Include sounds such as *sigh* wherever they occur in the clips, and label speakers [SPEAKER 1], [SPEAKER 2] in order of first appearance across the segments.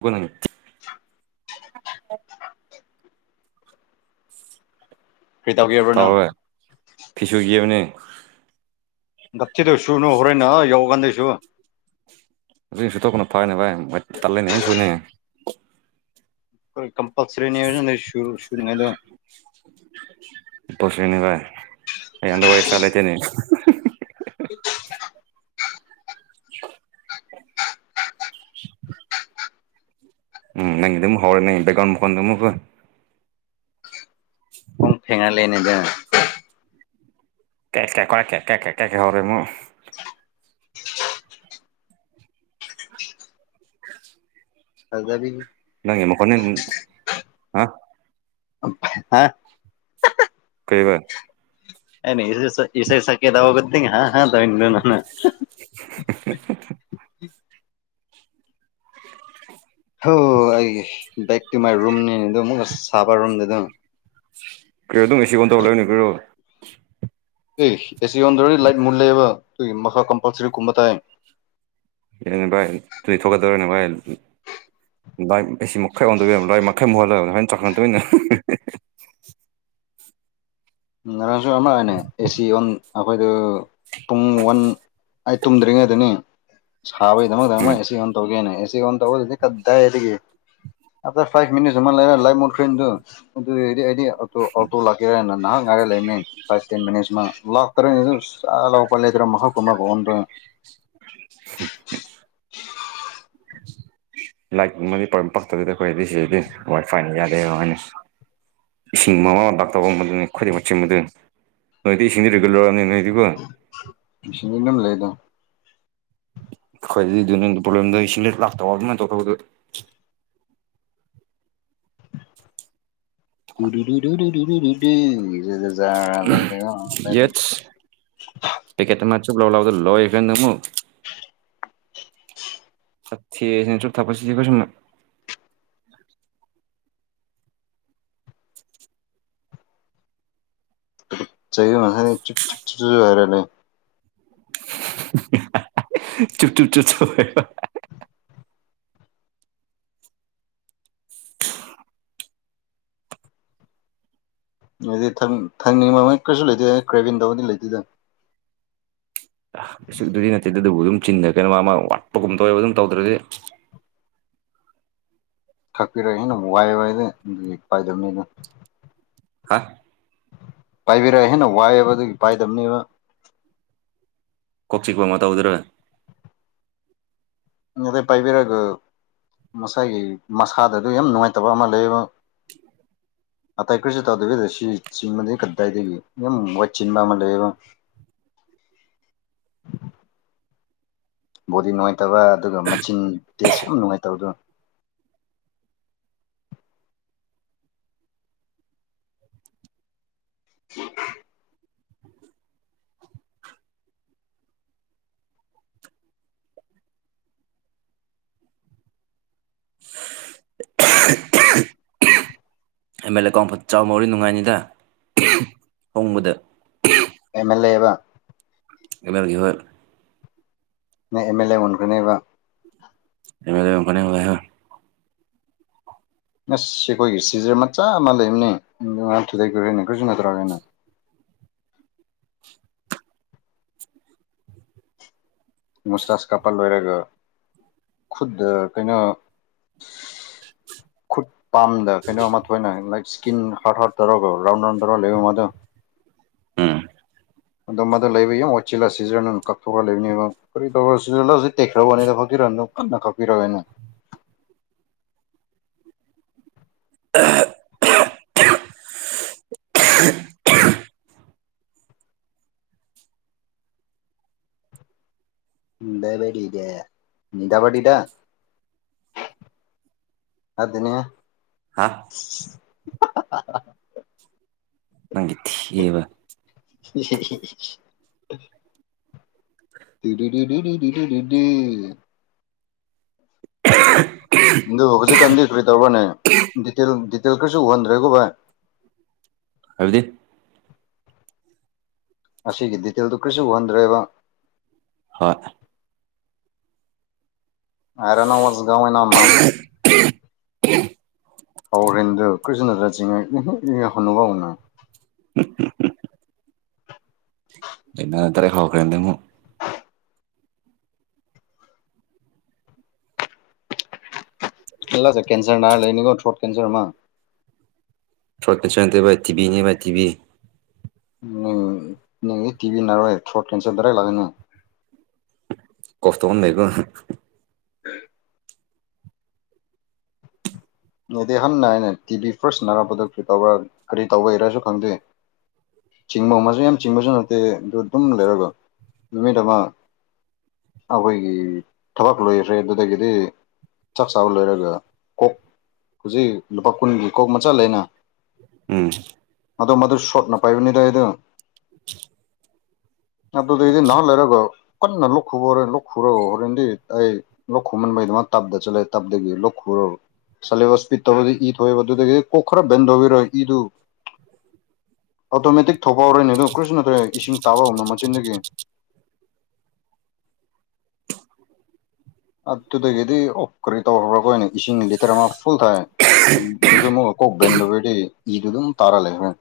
[SPEAKER 1] ꯨ
[SPEAKER 2] *inaudible* *inaudible* ꯀꯩꯇꯧꯒꯦꯕꯔ꯭ ꯅꯪ
[SPEAKER 1] ꯐꯤ ꯁꯨꯕꯤꯕꯅꯦ
[SPEAKER 2] ꯅꯞꯊꯤꯗꯧ ꯁꯨꯔꯨꯅꯨ ꯍꯣꯔꯦꯟꯅ ꯁꯥꯌꯧ ꯀꯥꯟꯗ ꯁꯨ
[SPEAKER 1] ꯑꯗꯨꯖꯤꯛ ꯏꯁꯨ ꯇꯧ ꯀꯩꯅꯣ ꯐꯔꯦꯅꯦ ꯚꯥꯏ ꯃ ꯇꯠꯂꯅꯦ ꯍꯣꯏ ꯁꯁꯨꯅꯦ
[SPEAKER 2] ꯣꯏ ꯀꯝꯄꯜꯁꯔꯤꯅꯤ ꯁꯨꯅꯉꯥꯏꯗ
[SPEAKER 1] ꯄꯣꯁꯅꯤ ꯚ ꯑꯟꯗꯒꯦꯛ ꯁꯂꯥꯏꯇꯦꯅꯤ
[SPEAKER 2] *inaudible*
[SPEAKER 1] *inaudible* *inaudible* ꯎꯝ ꯅꯪ ꯑꯗꯨ ꯍꯔ ꯅꯪꯕꯒꯣꯟ ꯃꯨꯣꯟꯟ ꯃꯒ
[SPEAKER 2] ꯐꯣꯡ ꯐꯦꯡꯅꯥ ꯂꯩꯅꯗ
[SPEAKER 1] ꯀꯩ ꯀꯩ ꯀ ꯀꯦ ꯀꯌꯥ ꯀꯩ ꯀ ꯀꯩ ꯍꯧꯔꯤꯃꯨ *inaudible*
[SPEAKER 2] ꯐꯗꯕꯤꯒꯤ
[SPEAKER 1] ꯅꯪ ꯃꯀꯣꯟꯅꯤ ꯑ
[SPEAKER 2] ꯍꯥ
[SPEAKER 1] ꯀꯩꯕ
[SPEAKER 2] ꯑꯅꯦ ꯏ ꯏꯁ ꯁꯀꯦꯗꯒꯠꯇꯦꯡ ꯍꯥ ꯍꯥ ꯇꯧ ꯏ ꯅ
[SPEAKER 1] *inaudible* *inaudible*
[SPEAKER 2] ꯍ ꯑꯩ ꯕꯦꯛ ꯇꯨ ꯃꯥꯏ ꯔꯨꯝꯅꯤꯅꯦ ꯑꯗꯨꯝ ꯑꯃꯨꯛ ꯁꯥꯕ ꯔꯨꯝꯗ ꯑꯗꯨꯝ
[SPEAKER 1] ꯀ꯭ꯔꯦ ꯑꯗꯨꯝ ꯑꯦ ꯁꯤ ꯀꯣꯟ ꯇꯧꯔ ꯂꯩꯣꯏꯅꯤ ꯀ꯭ꯔꯣ
[SPEAKER 2] ꯑꯦ ꯑꯦꯁꯤ ꯑꯣꯟꯗ꯭ꯔꯗꯤ ꯂꯥꯏꯠ ꯃꯨꯜꯂꯦꯕ ꯑꯗꯨꯒꯤ ꯃꯈꯥ ꯀꯝꯄꯜꯁꯔꯤ ꯀꯨꯝꯕ ꯇꯥꯏ
[SPEAKER 1] ꯅꯦ ꯚꯥꯏ ꯑꯗꯨꯗꯤ ꯊꯣꯛꯀꯠꯇꯧꯔꯅꯦ ꯚꯥꯏ ꯂꯥꯏ ꯑꯁꯤꯁꯤ ꯃꯈꯥꯏ ꯑꯣꯟꯗ ꯌꯥꯕ ꯂꯥꯏ ꯃꯈꯩ ꯃꯨꯍꯜꯂꯕꯅꯤ ꯍꯥꯏꯥꯏꯅ ꯆꯥꯎꯥꯛꯈꯟꯗꯣꯏꯅꯤꯅ
[SPEAKER 2] ꯔꯝꯁ ꯑꯃ ꯑꯣꯏꯅ ꯑꯦꯁꯤ ꯑꯣꯟ ꯑꯩꯈꯣꯏꯗ ꯄꯨꯡ ꯋꯥꯟ ꯑꯩꯠ ꯇꯨꯝꯗ꯭ꯔꯤꯉꯩꯗꯅꯤ ꯁꯥꯕꯒꯤꯗꯃꯛꯇ ꯑꯃ
[SPEAKER 1] ꯎꯝ
[SPEAKER 2] ꯑꯦꯁꯤ ꯑꯣꯟ ꯇꯧꯒꯦꯅ ꯑꯦꯁꯤ ꯑꯣꯟ ꯇꯧꯕꯗꯨꯗꯤ ꯇ ꯐꯥꯏꯚ ꯃꯤꯠ ꯂ ꯂꯥꯏ ꯃꯗ ꯈꯅꯤꯣ ꯑꯗꯨꯗꯤ ꯑꯩꯗꯤ ꯑꯣꯇꯣ ꯂꯥꯛꯀꯦꯔꯥꯅ ꯅꯍ ꯉꯔ ꯂꯩ ꯐ ꯇꯦꯟ ꯂꯥꯛꯇꯔ ꯆꯂꯥꯏ ꯂꯩꯇ꯭ꯔꯣ ꯃꯀꯨꯃ
[SPEAKER 1] ꯍ ꯂꯥꯏꯔꯤꯛꯨꯝꯕꯗꯤ ꯄ ꯄꯛꯇꯕꯤꯗ ꯑꯩꯈꯣꯏꯗꯤ ꯁꯤꯗꯗꯤ ꯍꯣꯏ ꯐꯥꯏꯅ ꯌꯥꯗꯦꯣꯏꯅꯤ ꯏꯁꯤꯡ ꯃꯃꯥ ꯃ ꯗꯥꯛꯇꯔ ꯑꯃꯗꯨ ꯈꯣꯏꯗꯦꯛ ꯃ ꯆ ꯃ ꯑꯗꯨ ꯅꯣꯏꯗꯤ ꯏꯁꯤꯡꯗꯤ ꯔꯤꯒꯨꯜ ꯂꯧꯔꯛꯑꯅꯦ ꯅꯣꯏꯗꯤꯀꯣ
[SPEAKER 2] ꯁꯒꯝ ꯂꯩꯗ
[SPEAKER 1] ꯍꯣꯏ ꯑꯗꯨꯗꯤ ꯅꯪ ꯄ꯭ꯔꯣꯕ꯭ꯂꯦꯝꯗ ꯏꯁꯤꯡ ꯂꯥꯛꯇꯕ ꯑꯗꯨꯃꯥꯏꯅ ꯇꯧꯈꯧꯕꯗꯣ
[SPEAKER 2] *unintelligible* ꯌꯥꯖꯒ ꯂꯩꯖ
[SPEAKER 1] ꯀꯦ ꯃ ꯂ ꯂ ꯂꯣ ꯏꯐꯦꯟ ꯅꯨ ꯆꯠꯊꯦꯁꯤꯅ ꯆꯨꯞ ꯊꯛꯄꯁꯤ ꯀꯩꯁꯨꯝꯅ
[SPEAKER 2] ꯆꯍꯤ ꯃꯁ ꯆꯨꯞ ꯆꯨꯞ ꯆꯨꯞ ꯆ ꯍꯥꯏꯔꯂꯦ
[SPEAKER 1] ꯆꯨꯄ ꯆꯨꯄ ꯆ ꯆ
[SPEAKER 2] ꯑꯗꯨꯗꯤ ꯊꯪꯅꯤꯡꯕꯃꯩ ꯀꯩꯁꯨ ꯂꯩꯇꯦ ꯀ꯭ꯔꯦꯕꯤꯟꯗꯧꯕꯗꯤ ꯂꯩꯗꯣꯏꯗꯪ
[SPEAKER 1] ꯑꯗꯨꯗꯤ ꯅꯠꯇꯦꯗ ꯑꯗꯨꯕꯨ ꯑꯗꯨꯝ ꯆꯤꯟꯟꯅ ꯀꯩꯅꯣ ꯃꯥ ꯋꯥꯠꯄꯒꯨꯝꯕ ꯇꯧꯋꯦꯕ ꯑꯗꯨꯝ ꯇꯧꯗ꯭ꯔꯗꯤ
[SPEAKER 2] ꯊꯛꯄꯤꯔꯛꯑꯦꯅ ꯑꯃꯨꯛ ꯋꯥꯏ ꯋꯥꯏꯗ ꯑꯗꯨꯒꯤ ꯄꯥꯏꯗꯕꯅꯤ ꯑꯗꯨ
[SPEAKER 1] ꯍꯥ
[SPEAKER 2] ꯄꯥꯏꯕꯤꯔꯛꯑꯦ ꯍꯦꯟꯅ ꯋꯥꯏꯑꯦꯕ ꯑꯗꯨꯒꯤ ꯄꯥꯏꯗꯕꯅꯦꯕ
[SPEAKER 1] ꯀꯣꯛ ꯆꯤꯛꯄ ꯑꯃ ꯇꯧꯗꯔ
[SPEAKER 2] *unintelligible* ꯄꯥꯏꯕꯤꯔꯒ ꯃꯁꯥꯏꯒꯤ ꯃꯁꯥꯗꯗ ꯌꯥꯝ ꯅꯨꯡꯉꯥꯏꯇꯕ ꯑꯃ ꯂꯩꯌꯦꯕ ꯑꯇꯩ ꯀꯔꯤꯁꯨ ꯇꯧꯗꯕꯤꯗ ꯁꯤ ꯆꯤꯟꯕꯗꯒꯤ ꯀꯗꯥꯏꯗꯒꯤ ꯌꯥꯝ ꯋꯥꯏ ꯆꯤꯟꯕ ꯑꯃ ꯂꯩꯌꯦꯕ ꯕꯣꯗꯤ ꯅꯨꯡꯉꯥꯏꯇꯕ ꯑꯗꯨꯒ ꯃꯆꯤꯟ ꯇꯦꯁ ꯌꯥꯝ ꯅꯨꯡꯉꯥꯏꯇꯕꯗꯨ *unintelligible*
[SPEAKER 1] ꯑꯦꯝ ꯑꯦꯜ ꯑꯦ ꯀꯥꯎꯐꯠ *unintelligible* ꯅꯨꯡꯉꯥꯏꯅꯤꯗ ꯍꯣꯡꯕꯗ
[SPEAKER 2] ꯑꯦꯝ ꯑꯦꯜ ꯑꯦꯕ
[SPEAKER 1] *unintelligible* ꯍ‌ꯣꯏ
[SPEAKER 2] ꯅꯪ ꯑꯦꯝ ꯑꯦꯜ ꯑꯦ ꯎꯅꯒꯅꯤꯕ
[SPEAKER 1] *unintelligible*
[SPEAKER 2] ꯑꯁ ꯁꯤ ꯑꯩꯈꯣꯏꯒꯤ ꯁꯤꯖꯔ ꯃꯆꯥ ꯑꯃ ꯂꯩꯕꯅꯦ *unintelligible* ꯃꯣꯁꯇꯥꯖ ꯀꯥꯞꯄ ꯂꯣꯏꯔꯒ ꯈꯨꯠꯇ ꯀꯩꯅꯣ *inaudible* ꯈꯨꯠ ꯄꯥꯝꯗ ꯀꯩꯅꯣ ꯑꯃ ꯊꯣꯏꯅ ꯂꯥꯏꯛ ꯁ꯭ꯀꯤꯟ ꯍꯥꯔꯠ ꯍꯥꯔꯠ ꯇꯧꯔꯒ ꯔꯥꯎꯟ ꯔꯥꯎꯟ ꯇꯧꯔꯒ ꯂꯩꯕ ꯃꯗ
[SPEAKER 1] ꯎꯝ
[SPEAKER 2] ꯑꯗꯣ ꯃꯗꯨ ꯂꯩꯕ *unintelligible* ꯁꯤꯖꯔ ꯀꯛꯊꯣꯛꯑꯒ ꯂꯩꯕꯅꯤꯕ *unintelligible* ꯇꯦꯛꯈ꯭ꯔꯕꯣꯅꯤꯗ *unintelligible* ꯀꯟꯅ *unintelligible* ꯂꯩꯕꯒ‌ꯦꯗꯦ ꯗꯥꯕꯂꯤꯗ ꯑꯗꯨꯅꯦ
[SPEAKER 1] ꯍꯥ
[SPEAKER 2] *unintelligible*
[SPEAKER 1] ꯅꯪꯒꯤ ꯊꯤꯕ
[SPEAKER 2] *unintelligible* *unintelligible* ꯑꯗꯨ ꯍꯧꯖꯤꯛꯀꯥꯟꯗꯤ ꯀꯔꯤ ꯇꯧꯕꯔꯅꯦ ꯗꯤꯇꯦꯜ ꯗꯤꯇꯦꯜ ꯈꯔꯁꯨ ꯎꯍꯟꯗ꯭ꯔꯦꯀꯣ ꯚꯥꯏ
[SPEAKER 1] ꯍꯥꯏꯕꯗꯤ
[SPEAKER 2] ꯃꯁꯤꯒꯤ ꯗꯤꯇꯦꯜꯗꯨ ꯀꯔꯤꯁꯨ ꯎꯍꯟꯗ꯭ꯔꯦꯕ
[SPEAKER 1] ꯍꯣꯏ
[SPEAKER 2] *unintelligible* *unintelligible*
[SPEAKER 1] *unintelligible* ꯑꯩꯅ *unintelligible*
[SPEAKER 2] *unintelligible* ꯀꯦꯟꯁꯔ ꯅꯥꯔꯒ ꯂꯩꯅꯦꯀꯣ ꯊ꯭ꯔꯣꯠ ꯀꯦꯟꯁꯔ ꯑꯃ
[SPEAKER 1] ꯊ꯭ꯔꯣꯠ ꯀꯦꯟꯁꯔ ꯅꯠꯇꯦ ꯚꯥꯏ ꯇꯤꯚꯤꯅꯦ ꯚꯥꯏ ꯇꯤꯚꯤ
[SPEAKER 2] *unintelligible* ꯇꯤꯚꯤ ꯅꯥꯔ‌ꯣꯏ ꯊ꯭ꯔꯣꯠ ꯀꯦꯟꯁꯔ ꯗꯥꯏꯔ‌ꯦꯛ *unintelligible*
[SPEAKER 1] ꯀ‌ꯣꯞ ꯇꯧ ꯂꯩꯕꯔ‌ꯣ
[SPEAKER 2] *unintelligible* ꯅ‌ꯣꯏꯗꯤ ꯍꯟꯅ ꯅꯥꯏꯅ‌ꯦ ꯇꯤ ꯚꯤ ꯐꯔꯁ ꯅꯥꯔꯛꯄꯗ ꯀꯩꯗꯧꯕ꯭ꯔꯥ ꯀꯔꯤ ꯇꯧꯕꯩꯔꯁꯨ ꯈꯪꯗꯦ ꯆꯤꯡꯕ ꯑꯃꯁꯨ ꯌꯥꯝ ꯆꯤꯡꯕꯁꯨ ꯅꯠꯇꯦ ꯑꯗꯨ ꯑꯗꯨꯝ ꯂꯩꯔꯒ ꯅꯨꯃꯤꯠ ꯑꯃ ꯑꯩꯈꯣꯏꯒꯤ ꯊꯕꯛ ꯂꯣꯏꯈ꯭ꯔꯦ ꯑꯗꯨꯗꯒꯤꯗꯤ ꯆꯥꯛ ꯆꯥꯕ ꯂꯣꯏꯔꯒ ꯀꯣꯛ ꯍꯧꯖꯤꯛ ꯂꯨꯄꯥ ꯀꯨꯟꯒꯤ ꯀꯣꯛ ꯃꯆꯥ ꯂꯩꯅ
[SPEAKER 1] ꯎꯝ
[SPEAKER 2] ꯃꯥꯗꯣ ꯃꯥꯗꯣ ꯁꯣꯠꯅ ꯄꯥꯏꯕꯅꯤꯗ ꯑꯩ ꯗꯣ
[SPEAKER 1] *unintelligible*
[SPEAKER 2] ꯑꯗꯨꯗꯩꯗꯤ ꯉꯥꯛ ꯂꯩꯔꯒ ꯀꯟꯅ ꯂꯣꯛ ꯈꯨꯕ ꯍꯧꯔꯦ ꯂꯣꯛ ꯈꯨꯔꯥꯒ ꯍꯣꯔꯦꯟꯗꯤ ꯑꯩ ꯂꯣꯛ ꯈꯨꯃꯟꯕꯥꯒꯤ ꯗꯃꯛ ꯇꯞꯗ ꯆꯠꯂꯦ ꯇꯞꯗꯥꯒꯤ ꯂꯣꯛ ꯈꯨꯔꯥꯒ ꯁꯦꯂ‌ꯦꯕꯁ ꯄꯤ ꯇ ꯏꯊ‌ꯣꯛꯑꯦꯕ ꯗꯨꯗꯒꯤꯀꯣ ꯈꯔ ꯕ‌ꯦꯟ ꯇꯧꯕꯤꯔ ꯏꯗꯨ ꯑꯣꯇꯣꯃꯦꯇꯤꯛ ꯊꯧꯕꯥꯥ ꯍꯧꯔꯅꯤ ꯑꯗꯨ ꯀ꯭ꯔꯤꯁꯨ ꯅꯠꯇ꯭ꯔꯦ ꯏꯁꯤꯡ ꯇꯥꯕ ꯍꯧꯅ ꯃꯆꯤꯟꯗꯒꯤ ꯑꯗꯨꯗꯒꯤꯗꯤ ꯑꯣ ꯀ꯭ꯔꯤ ꯇꯧꯈ꯭ꯔꯥꯕ ꯑꯩꯈꯣꯏꯅ ꯏꯁꯤꯡ ꯂꯤꯇꯔ ꯑꯃ ꯐꯨꯜ ꯊꯛꯑꯦ ꯑꯗꯨꯁꯨ ꯑꯃꯨꯛ ꯀꯣꯛ ꯕꯦꯟ ꯇꯧꯕꯒꯤ ꯏꯗꯨ ꯑꯗꯨꯝ ꯇꯥꯔ ꯂꯩꯈꯔ‌ꯦ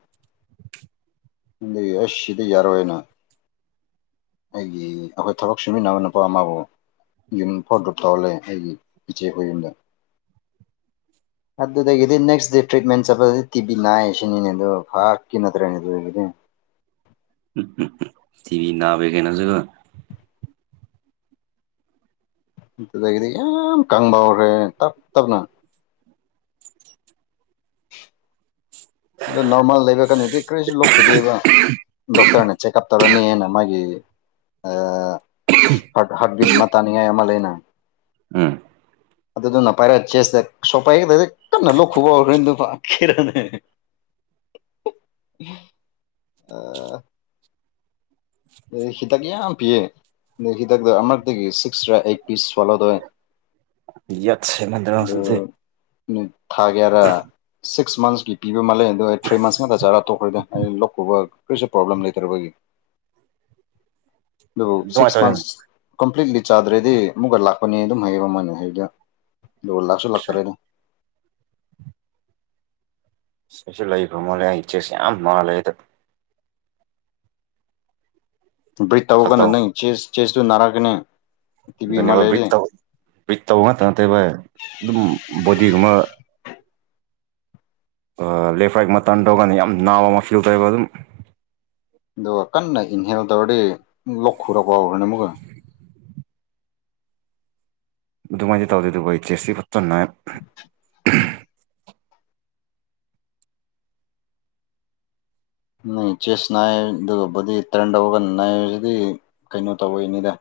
[SPEAKER 2] ꯑꯗꯒꯤ ꯑꯁ ꯁꯤꯗ ꯌꯥꯔꯣꯏꯅ ꯑꯩꯒꯤ ꯑꯩꯈꯣꯏ ꯊꯕꯛ ꯁꯨꯃꯤꯟꯅꯕ ꯅꯨꯄꯥ ꯑꯃꯕꯨ ꯌꯨꯝ *unintelligible* ꯇꯧꯍꯜꯂꯦ ꯑꯩꯒꯤ ꯏꯆꯦꯈꫭꯏ ꯌꯨꯝꯗ ꯑꯗꯨꯗꯒꯤꯗꯤ ꯅꯦꯛꯁ ꯗꯦ ꯇ꯭ꯔꯤꯠꯃꯦꯟ ꯆꯠꯄꯗꯗꯤ ꯇꯤꯚꯤ ꯅꯥꯏꯌꯦ ꯁꯤꯅꯤꯅꯦ ꯑꯗꯨ ꯐꯥꯛꯀꯤ ꯅꯠꯇ꯭ꯔꯦꯅꯦ ꯑꯗꯨꯗꯒꯤꯗꯤ
[SPEAKER 1] *unintelligible* ꯇꯤꯚꯤ ꯅꯥꯕ ꯈꯩꯅꯥꯁꯨ
[SPEAKER 2] ꯑꯗꯨꯗꯒꯤꯗꯤ ꯌꯥꯝ ꯀꯪꯕ ꯍꯧꯈ꯭ꯔꯦ ꯇꯞ ꯇꯞꯅ ꯑꯗꯣ ꯅꯣꯔꯃꯦꯜ ꯂꯩꯕ ꯀꯥꯟꯗꯗꯤ ꯀ꯭ꯔꯤꯁꯨ ꯂꯣꯛ ꯈꯨꯗꯦꯕ ꯗꯣꯛꯇ꯭ꯔꯅ ꯆꯦꯛꯀꯞ ꯇꯧꯔꯥꯅꯤ ꯍꯥꯏꯅ ꯃꯥꯒꯤ ꯍꯥ ꯍꯥꯠꯕꯤꯗ ꯃꯥ ꯇꯥꯅꯤꯉꯥꯏ ꯑꯃ ꯂꯩꯅ
[SPEAKER 1] ꯎꯝ
[SPEAKER 2] ꯑꯗꯨꯗꯨꯅ ꯄꯥꯏꯔꯛ ꯆꯦꯠꯁꯗ *unintelligible* ꯇꯠꯅ ꯂꫭꯛ ꯈꯨꯕ ꯍꯧꯔꯅꯤ ꯑꯗꯨꯒ ꯈꯦꯔꯅꯦ *unintelligible* ꯍꯤꯗꯥꯛ ꯌꯥꯝ ꯄꯤꯌꯦ ꯑꯗꯩ ꯍꯤꯗꯥꯛꯇꯣ ꯑꯃꯔꯛꯇꯥꯒꯤ ꯁꯤꯛꯁꯔꯥ ꯑꯩꯠ ꯄꯤꯁ ꯁ꯭ꯋꯥꯂꯣ ꯇꯧꯋꯦ ꯑꯗꫭ
[SPEAKER 1] ꯌꯥꯠꯁꯦꯃꯟꯗꯅ ꯍꯧꯖꯤꯛꯁꯦ
[SPEAKER 2] ꯊꯥ ꯀꯌꯥꯔ ꯁꯤꯛꯁ ꯃꯟꯠꯁꯀꯤ ꯄꯤꯕ ꯃꯥꯜꯂꯦ ꯑꯗꯣ ꯑꯩ ꯊ꯭ꯔꯤ ꯃꯟꯁ ꯉꯥꯛꯇ ꯆꯥꯔꯥ ꯇꯣꯛꯈ꯭ꯔꯤꯗ ꯑꯩ ꯂꫭꯛ ꯈꯨꯕ ꯀꯔꯤꯁꯨ ꯄ꯭ꯔꯣꯕ꯭ꯂꯦꯝ ꯂꯩꯇ꯭ꯔꯕꯒꯤ ꯑꯗꯨ ꯁꯤꯛꯁ
[SPEAKER 1] ꯑꯗꯨꯃꯥꯏꯅ ꯇꯧꯔꯦ
[SPEAKER 2] ꯃꯟꯊꯁ ꯀꯝꯄ꯭ꯂꯤꯠꯂꯤ ꯆꯥꯗ꯭ꯔꯗꯤ ꯑꯃꯨꯛꯀꯥ ꯂꯥꯛꯄꯅꯦ ꯑꯗꯨꯝ ꯍꯥꯏꯌꯦꯕ ꯃꯣꯏꯅ ꯍꯥꯏꯕꯗ ꯑꯗꯨꯒ ꯂꯥꯛꯁꯨ ꯂꯥꯛꯇ꯭ꯔꯦꯗ
[SPEAKER 1] *unintelligible*
[SPEAKER 2] ꯕ꯭ꯔꯤꯠ ꯇꯧꯔꯒꯅ
[SPEAKER 1] ꯁꯛꯇꯧ
[SPEAKER 2] ꯅꯪ ꯆꯦꯁ ꯆꯦꯁꯇꯨ ꯅꯥꯔꯛꯒꯅꯤ
[SPEAKER 1] ꯑꯗꯨꯅꯦꯕ ꯕ꯭ꯔꯤꯠ ꯇꯧ ꯕ꯭ꯔꯤꯠ ꯇꯧꯕ *unintelligible* ꯑꯗꯨꯝ ꯕꫭꯗꯤꯒꯨꯃ ꯂꯦꯐ ꯔꯥꯏꯠ ꯃꯇꯟ ꯇꯧꯀꯥꯟꯗ ꯌꯥꯝ ꯅꯥꯕ ꯑꯃ ꯐꯤꯜ ꯇꯧꯋꯦꯕ ꯑꯗꯨꯝ
[SPEAKER 2] ꯑꯗꯣ ꯀꯟꯅ ꯏꯟꯍꯦꯜ ꯇꯧꯔꯥꯗꯤ ꯂꯣꯛ ꯈꯨꯔꯛꯄ ꯍꯧꯔꯛꯄꯥꯅꯦ ꯑꯃꯨꯛꯀꯥ
[SPEAKER 1] ꯑꯗꯨꯃꯥꯏꯗꯤ ꯇꯧꯗꯦ ꯗꯨꯕꯨ ꯑꯩ ꯆꯦꯁ ꯁꯤ ꯐꯖ ꯅꯥꯏ
[SPEAKER 2] *inaudible* ꯎꯝ ꯆꯦꯁ ꯅꯥꯏ ꯑꯗꯨꯒ ꯕꯨꯗꯤ ꯇꯔꯟ ꯇꯧꯕꯒꯟ ꯅꯥꯏꯕꯁꯤꯗꯤ ꯀꯩꯅꯣ ꯇꯧꯏꯅꯤꯗ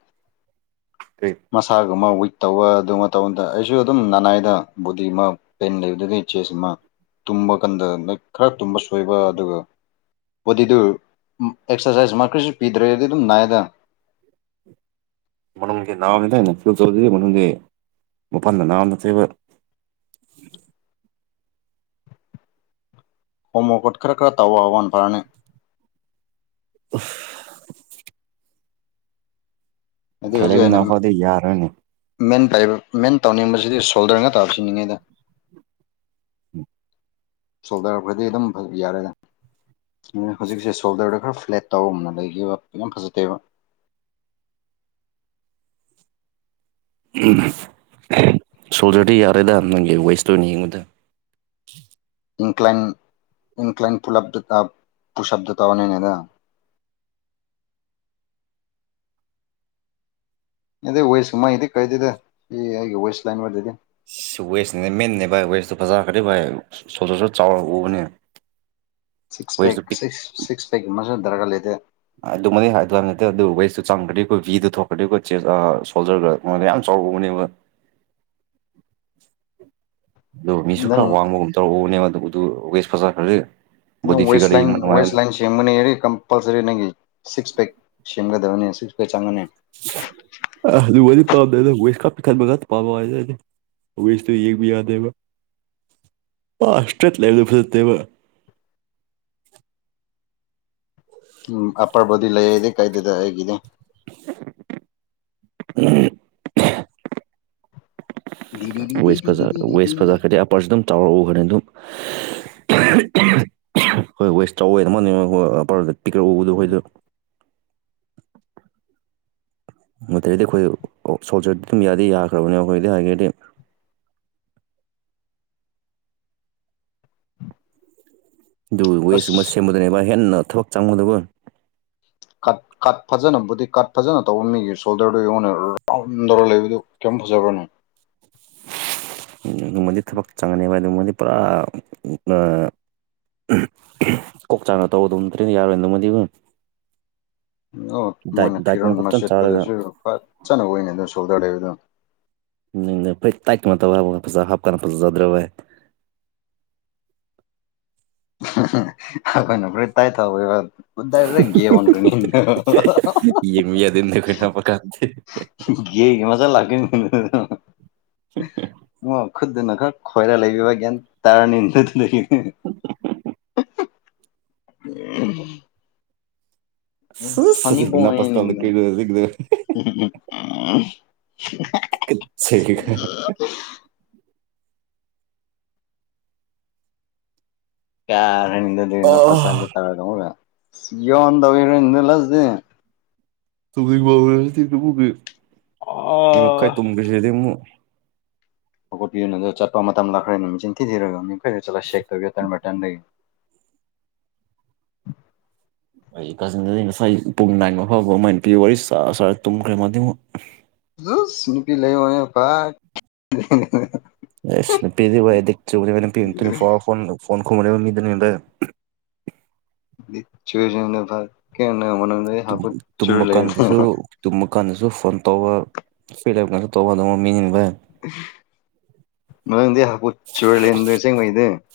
[SPEAKER 1] ꯀ꯭ꯔꯤ
[SPEAKER 2] ꯃꯁꯥꯒꯨꯝꯕ ꯋꯤꯛ ꯇꯧꯕ ꯑꯗꯨꯝꯕ ꯇꯧꯕ ꯃꯇꯝꯗ ꯑꯩꯁꯨ ꯑꯗꯨꯝ ꯂꯥꯅꯥꯏꯗ ꯕꯣꯗꯤꯃꯛ ꯄꯦꯟ ꯂꯩꯕꯗꯨꯗꯤ ꯆꯦꯁ ꯑꯃ ꯇꯨꯝꯕ ꯀꯥꯟꯗ ꯈꯔ ꯇꯨꯝꯕ ꯁꯣꯏꯕ ꯑꯗꯨꯒ ꯕꯣꯗꯤꯗꯨ ꯑꯦꯛꯁ꯭ꯔꯁꯥꯏꯁ ꯃꯥ ꯀ꯭ꯔꯤꯁꯨ ꯄꯤꯗ꯭ꯔꯦ ꯑꯗꯨꯝ ꯅꯥꯏꯌꯦꯗꯥ
[SPEAKER 1] ꯃꯅꯨꯡꯁꯤ ꯅꯥꯕꯅꯤꯗ ꯑꯩꯅ *unintelligible* ꯃꯄꯥꯟꯗ ꯅꯥꯕ ꯅꯠꯇꯦꯕ
[SPEAKER 2] ꯍꯣꯃꯣꯀꯣꯠ ꯈꯔ ꯈꯔ ꯇꯥꯎꯕ ꯍꯧꯕꯒꯥꯟ ꯐꯔꯥꯅꯦ
[SPEAKER 1] *unintelligible*
[SPEAKER 2] ꯍꯥꯏꯩ ꯍꯧꯖꯤꯛ
[SPEAKER 1] ꯈꯥꯏꯂꯩꯕ
[SPEAKER 2] ꯑꯩꯅ
[SPEAKER 1] ꯅꯥꯕ ꯐꯥꯎꯗꯤ ꯌꯥꯔꯣꯏꯅꯦ
[SPEAKER 2] ꯃꯦꯟ ꯄꯥꯏ ꯃꯦꯟ ꯇꯧꯅꯤꯡꯕꯁꯤꯗꯤ ꯁꯣꯜꯗꯔ ꯉ ꯇꯥ ꯁꯤꯅꯤꯡꯉꯩꯗ
[SPEAKER 1] *unintelligible*
[SPEAKER 2] ꯁꯣꯜꯗꯔ ꯐꯔꯗꯤ ꯑꯗꯨꯝ ꯐ ꯌꯥꯔꯦꯗ ꯍꯧꯖꯤꯛꯁꯦ ꯁꯣꯜꯗ꯭ꯔꯗ ꯈꯔ ꯐ꯭ꯂꯦꯠ ꯇꯧꯕ ꯑꯃ ꯂꯩꯈꯤꯕ ꯌꯥꯝ ꯐꯖꯥꯗꯦꯕꯥ
[SPEAKER 1] ꯁꯣꯜꯗꯔꯗꯤ ꯌꯥꯔꯦꯗ ꯅꯪꯒꯤ ꯋꯦꯁꯇꯨꯅꯤ ꯌꯦꯡꯕꯗꫭ
[SPEAKER 2] ꯏꯟꯀ꯭ꯂꯥꯏꯟ ꯏꯟꯀ꯭ꯂꯥꯏꯟ ꯄꯨꯂꯞꯗꯨꯗ ꯄꯨꯁꯑꯕꯗꯣ ꯇꯧꯗ꯭ꯔꯤꯉꯩꯗ ꯏꯗꯦ ꯋꯦꯁꯀꯨꯝꯃꯩꯀꯩꯗꯤ ꯀꯥꯏꯗꯦꯗ ꯑꯩ ꯋꯦꯁ ꯂꯥꯏꯟ ꯑꯣꯏꯔꯗꯗꯤ
[SPEAKER 1] ꯋꯦꯠꯁꯤꯅ ꯃꯦꯟꯅꯦ ꯚꯥꯏ ꯋꯦꯁꯇꯣ ꯐꯖꯥꯈ꯭ꯔꯗꯤ ꯚꯥꯏ ꯁꯣꯜꯗꯔ ꯁꯨ ꯆꯥꯎꯅ ꯎꯕꯥꯅꯦ
[SPEAKER 2] six pack six six pack ꯃꯁꯨ ꯗꯔꯒ ꯂꯩꯇꯦ
[SPEAKER 1] ꯑꯗꯨꯃꯗꯤ ꯍꯥꯏꯗ ꯅꯠꯇꯦ ꯑꯗꯨ ꯋꯦꯁꯇꯨ ꯆꯪꯈ꯭ꯔꯗꯤ ꯑꯩꯈꯣꯏ ꯚꯤꯗꯨ ꯊꯣꯛꯈ꯭ꯔꯗꯤ ꯑꯩꯈꯣꯏ ꯆꯦ ꯁꯣꯜꯗꯔꯒ *unintelligible* ꯃꯉꯣꯟꯗ ꯌꯥꯝ ꯆꯥꯎꯧꯕꯅꯦꯕ ꯑꯗꯣꯒ ꯃꯤꯁꯨ ꯈ꯭ꯔ
[SPEAKER 2] ꯅꯪ
[SPEAKER 1] ꯋꯥꯡꯕꯒꯨꯝ ꯇꯧꯕꯥꯅꯦꯕ ꯑꯗꯨ ꯋꯦꯠꯁ ꯐꯖꯥ ꯈ꯭ꯔꯗꯤ
[SPEAKER 2] ꯅꯪ ꯋꯦꯁ ꯂꯦꯡ ꯋꯦꯁ ꯂꯦꯡ ꯁꯦꯝꯒꯅꯤ ꯍꯥꯏꯗꯤ ꯀꯝꯄꯜꯁꯔꯤ ꯅꯪꯒꯤ ꯁꯤꯛꯁ ꯄꯦꯛ ꯁꯦꯝꯒꯗꯕꯅꯤ ꯁꯤꯛꯁ ꯄꯦꯛ ꯆꯪꯒꯅꯤ
[SPEAKER 1] ꯑꯗꯨ ꯋꯥꯔꯤ ꯄꯥꯝꯗꯦꯗ ꯋꯦꯁ ꯈꯛ ꯄꯏꯛꯍꯟꯕ ꯉꯇ ꯄꯥꯝꯕ ꯋꯥꯅꯤꯗ ꯑꯩꯗꯤ ꯋꯦꯠꯁꯇꯣ ꯌꯦꯡꯕꯥ ꯌꯥꯗꯦꯕ ꯑ ꯏꯁꯇ꯭ꯔꯦꯠ ꯂꯩꯕꯥꯗꯣ ꯐꯖꯥꯗꯦꯕ
[SPEAKER 2] ꯎꯝ ꯑꯞꯄꯔ ꯕꯣꯗꯤ ꯂꯩ ꯑꯩꯗꯤ ꯀꯩꯗꯗ ꯑꯩꯒꯤꯗꯤ
[SPEAKER 1] *unintelligible* ꯋꯦꯠꯁ ꯐꯖꯥ ꯋꯦꯠꯁ
[SPEAKER 2] ꯗꯤꯗꯤꯗꯤꯗꯤꯗꯤꯗꯤꯗꯤꯗꯤ
[SPEAKER 1] ꯐꯖꯥꯈ꯭ꯔꯗꯤ ꯑꯥꯄ꯭ꯔꯁꯨ ꯑꯗꯨꯝ ꯆꯥꯎꯅ ꯎꯕꯥꯅꯦ ꯑꯗꯨꯨꯝ
[SPEAKER 2] *inaudible*
[SPEAKER 1] ꯍꯣꯏ ꯋꯦꯁ ꯆꯥꯎꯋꯦ ꯇꯤꯀꯦ ꯎꯕꯗꯣ ꯑꯩꯈꯣꯏꯗ *unintelligible* ꯃꯔꯗꯤ ꯑꯩꯈꯣꯏ ꯁꯣꯜꯖꯔꯗꯤ ꯑꯗꯨꯝ ꯌꯥꯗꯤ ꯌꯥꯈ꯭ꯔꯕꯅꯦ ꯑꯩꯈꯣꯏꯗꯤ ꯍꯥꯏꯒꯔꯗꯤ ꯑꯗꯨ
[SPEAKER 2] ꯑꯁ
[SPEAKER 1] ꯋꯦꯁꯀꯨꯝꯕ ꯁꯦꯝꯕꯗꯣꯏꯅꯦꯕ ꯍꯦꯟꯅ ꯊꯕꯛ ꯆꯪꯕꯗꯕ
[SPEAKER 2] ꯀꯠ ꯀꯠ ꯐꯖꯅꯕꯨꯗꯤ ꯀꯠ ꯐꯖꯅ ꯇꯧꯕ ꯃꯤꯒꯤ ꯁꯣꯜꯗꯔꯗꯨꯣ ꯑꯩꯉꯣꯟꯗ ꯔꯥꯎꯟꯗꯧꯔ ꯂꯩꯕꯗꯨ ꯀꯔꯤꯝ ꯐꯖꯕ꯭ꯔꯅꯣ
[SPEAKER 1] ꯑꯗꯨꯃꯗꯤ ꯊꯕꯛ ꯆꯪꯒꯅꯦꯕ ꯑꯗꯨꯃꯗꯤ ꯄꯨꯔꯥ ꯀꯣꯛꯆꯥꯡꯅ ꯇꯧꯕ ꯑꯗꯨꯝ ꯇ꯭ꯔꯦꯅ ꯌꯥꯔꯣꯏꯗꯃꯕꯨ
[SPEAKER 2] ꯑꯣ ꯃꯣꯏꯅ ꯐꯤꯔꯣꯣꯟ
[SPEAKER 1] ꯗꯥꯏꯠꯀꯨꯝꯕ ꯐꯖꯅ ꯆꯥꯔꯒ
[SPEAKER 2] ꯃꯆꯦꯠꯄꯗꯁꯨ ꯐꯖꯅꯕ ꯑꯣꯏꯅ ꯑꯣꯏꯅ ꯑꯗꯨꯣ ꯁꯣꯗꯔ ꯂꯩꯕꯗꯣ
[SPEAKER 1] ꯅꯪ ꯐꯩ ꯇꯥꯏꯠ ꯀꯩꯅꯣ ꯇꯧꯒꯦ ꯐꯖ ꯍꯥꯞꯀꯥꯟꯅ ꯐꯖꯗ꯭ꯔꯕꯏ *unintelligible*
[SPEAKER 2] ꯑꯩꯈꯣꯏꯅ ꯐꯔꯤ ꯇꯥꯏꯊꯕ ꯎꯗꯔ꯭ꯔꯒꯦ ꯑꯣꯟꯔꯤꯅꯤ
[SPEAKER 1] ꯌꯦꯡꯕ ꯌꯥꯗꯦ ꯅꯈꯣꯏ ꯅꯞꯄ ꯀꯥꯟꯗꯤ
[SPEAKER 2] ꯌꯦ ꯏꯃꯖꯦ ꯂꯥꯛꯑꯦ ꯃ ꯈꯨꯠꯇꯨꯅ ꯈ꯭ꯔ ꯈꯣꯏꯔ ꯂꯩꯔꯥꯕ ꯒ꯭ꯌꯥꯟ ꯇꯥꯔꯥꯅꯤ ꯑꯗꯨꯗꯒꯤ ꯎ *unintelligible*
[SPEAKER 1] ꯁꯤꯁ
[SPEAKER 2] ꯁꯅꯤ ꯐꯕ ꯅꯗ *unintelligible*
[SPEAKER 1] ꯁ ꯈ
[SPEAKER 2] ꯎꯝ ꯀꯔꯗꯗꯤ ꯏꯅꯣ ꯐꯁꯗ ꯇꯔꯒꯒ ꯏꯣꯟꯟꯔ ꯂꯁꯗꯤꯦ *unintelligible*
[SPEAKER 1] ꯇꯨꯝꯅꯤꯡꯕ ꯑꯣꯏꯔꯗꯤ ꯑꯗꯨꯕꯨꯒꯤ ꯃꯤ ꯃꯈꯥꯏ
[SPEAKER 2] ꯑꯣ
[SPEAKER 1] ꯇꯨꯝꯈ꯭ꯔꯁꯤꯗꯤ ꯑꯃꯨꯛ *unintelligible*
[SPEAKER 2] ꯍꯧꯀꯣꯠꯄꯤꯌꯅ ꯑꯗ ꯆꯠꯄ ꯃꯇꯝ ꯂꯈ꯭ꯔꯦ ꯅꯨꯃꯤꯆꯤꯟ ꯊꯤꯔꯒ ꯌꯡꯈꯩꯗ ꯆꯠꯂꯒ ꯆꯦꯛ ꯇꯧꯤꯨꯇꯔ ꯕꯇꯟꯗꯒꯤ *unintelligible*
[SPEAKER 1] ꯑꯩ ꯀꯥꯖꯤꯟꯗꯗꯤ ꯉꯁꯥꯏ ꯄꯨꯡ ꯅꯥꯏꯟꯕ ꯐꯥꯎꯕ ꯑꯃꯥꯏꯅ ꯄꯤꯌ ꯋꯥꯔꯤꯔꯔ ꯇꯨꯝꯈ꯭ꯔꯦ ꯃꯃꯛ
[SPEAKER 2] ꯁ ꯅꯨꯄꯤ ꯂꯩ ꯑ ꯐ
[SPEAKER 1] ꯑꯦ ꯆ ꯐꯣꯟ ꯐꯣꯟ ꯈ ꯃꯤ
[SPEAKER 2] ꯆꯨꯔ ꯆ ꯐ ꯀꯦ ꯃꯗ ꯍꯥꯄꯠ ꯆꯨꯔ
[SPEAKER 1] ꯇꯨꯝꯕ
[SPEAKER 2] ꯂꯩꯅꯤ
[SPEAKER 1] ꯀꯥꯟꯗꯁꯨ ꯇꯨꯝꯕ ꯀꯥꯟꯗꯁꯨ ꯐꯣꯟ ꯇꯧꯕ ꯐꯤꯗꯕꯞ ꯀꯥꯟꯁꯨ ꯇꯧꯕ ꯑꯗꯨꯝ ꯃꯤꯅꯤꯡꯕ *unintelligible*
[SPEAKER 2] ꯃꯪꯗꯤꯦ ꯍꯨ ꯆꯔ ꯂꯩꯦꯟꯗ ꯆꯦꯉꯥꯏꯗ